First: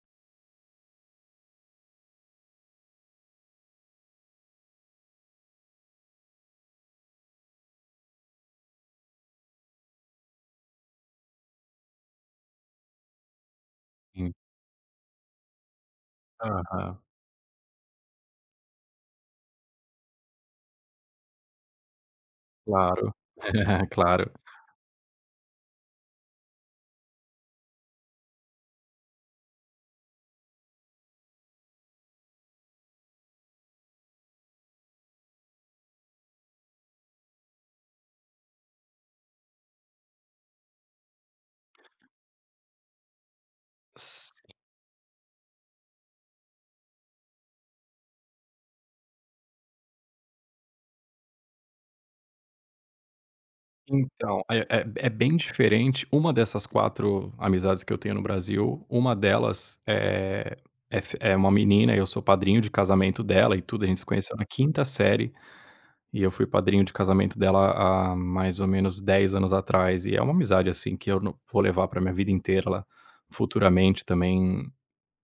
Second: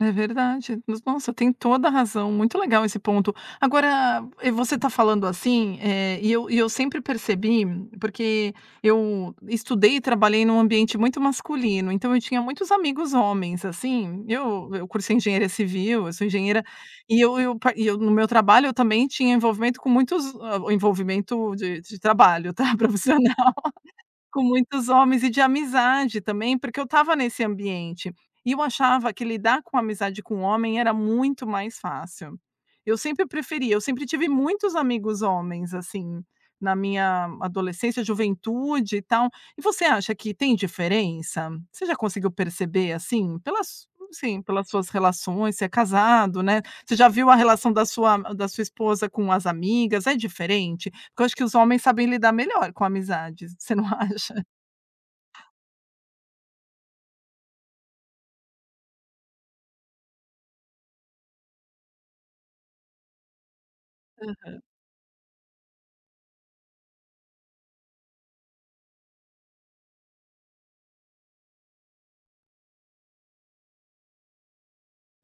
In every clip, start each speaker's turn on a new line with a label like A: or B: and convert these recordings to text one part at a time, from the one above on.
A: É verdade. Nos nossa, tem toda razão, muito legal esse ponto. Agora, e você está falando assim, eh, e eu e eu sempre percebi porque eu estudei e trabalhei num ambiente muito masculino, então eu tinha muitos amigos homens, assim.
B: Hum.
A: Eu eu cursei engenheira civil, eu sou engenheira,
B: Aham.
A: e eu eu pa e eu, no meu trabalho, eu também tinha envolvimento com muitos ho envolvimento de de trabalho, tá, profissional.
B: Claro, claro.
A: Com muitos homens e de amizade também, porque eu estava nesse ambiente. E eu achava que lidar com amizade com um homem era muito mais fácil. Eu sempre preferia, eu sempre tive muitos amigos homens, assim, na minha adolescência, juventude e tal. E você acha que tem diferença? Você já conseguiu perceber, assim? Pelas su não sei,
B: Sim.
A: pelas suas relações, você é casado, né? Você já viu a relação da sua da sua esposa com as amigas, é diferente? Porque eu acho que os homens sabem lidar melhor com amizades, você não acha?
B: Então, é é é bem diferente. Uma dessas 4 amizades que eu tenho no Brasil, 1 delas eh, é f uma menina, e eu sou padrinho de casamento dela e tudo. A gente se conheceu na
A: Aham.
B: 5ª série e eu fui padrinho de casamento dela há há mais ou menos 10 anos atrás. E é uma amizade, assim, que eu no vou levar pra minha vida inteira. Ela futuramente também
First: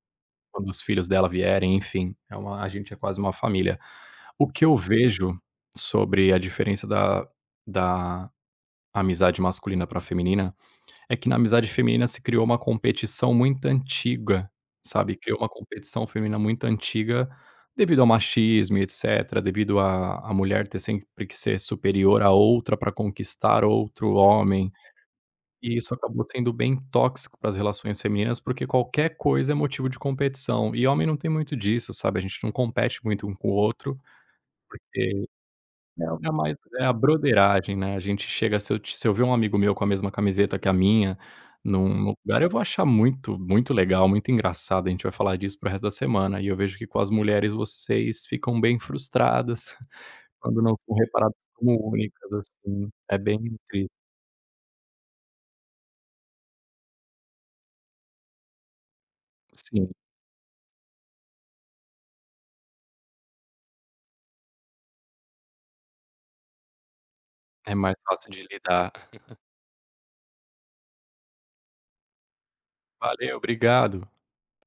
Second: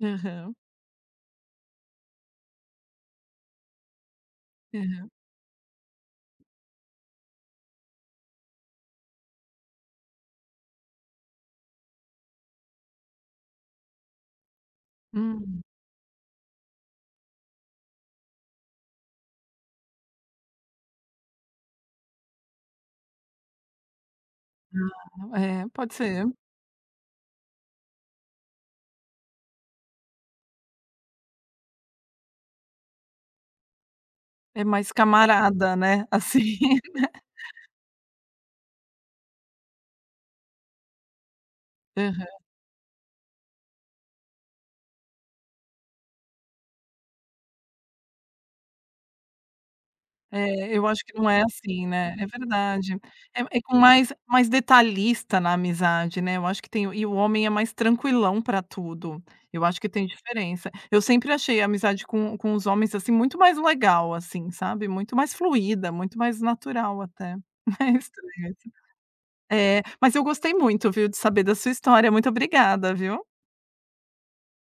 A: Aham.
B: quando os filhos dela vierem, enfim, é uma a gente é quase uma família. O que eu
A: Aham.
B: vejo sobre a diferença da da amizade masculina pra feminina, é que na amizade feminina se criou uma competição muito antiga. Sabe, criou uma
A: Hum.
B: competição feminina muito antiga, devido ao machismo e etcetera, devido à à mulher ter sempre que ser superior a outra pra conquistar outro homem.
A: Ah, é,
B: E isso
A: pode
B: acabou
A: ser.
B: sendo bem tóxico para as relações femininas, porque qualquer coisa é motivo de competição. E homem não tem muito disso, sabe, a gente não compete muito um com o outro,
A: É mais
B: porque
A: camarada, né,
B: é o é mais
A: assim.
B: é a "brotheragem", né. A gente chega se eu se eu ver um amigo meu com a mesma camiseta que a minha, num
A: Aham.
B: lugar, eu vou achar muito, muito legal, muito engraçado, a gente vai falar disso pro resto da semana. E eu vejo que com as mulheres, vocês ficam bem frustradas quando
A: É,
B: não
A: eu
B: são
A: acho que não
B: reparadas
A: é
B: como
A: assim, né? É
B: únicas, assim.
A: verdade.
B: É bem
A: É é com
B: tris
A: mais mais detalhista na amizade, né. Eu acho que tem E o homem é mais tranquilão pra tudo. Eu acho que
B: Sim.
A: tem diferença. Eu sempre achei a amizade com com os homens, assim, muito mais legal, assim, sabe, muito mais fluida, muito mais natural, até.
B: É
A: É
B: mais
A: isso
B: fácil de
A: mesmo.
B: lidar.
A: É. Mas eu gostei muito, viu, de saber da sua história, muito obrigada, viu?
B: Valeu, obrigado.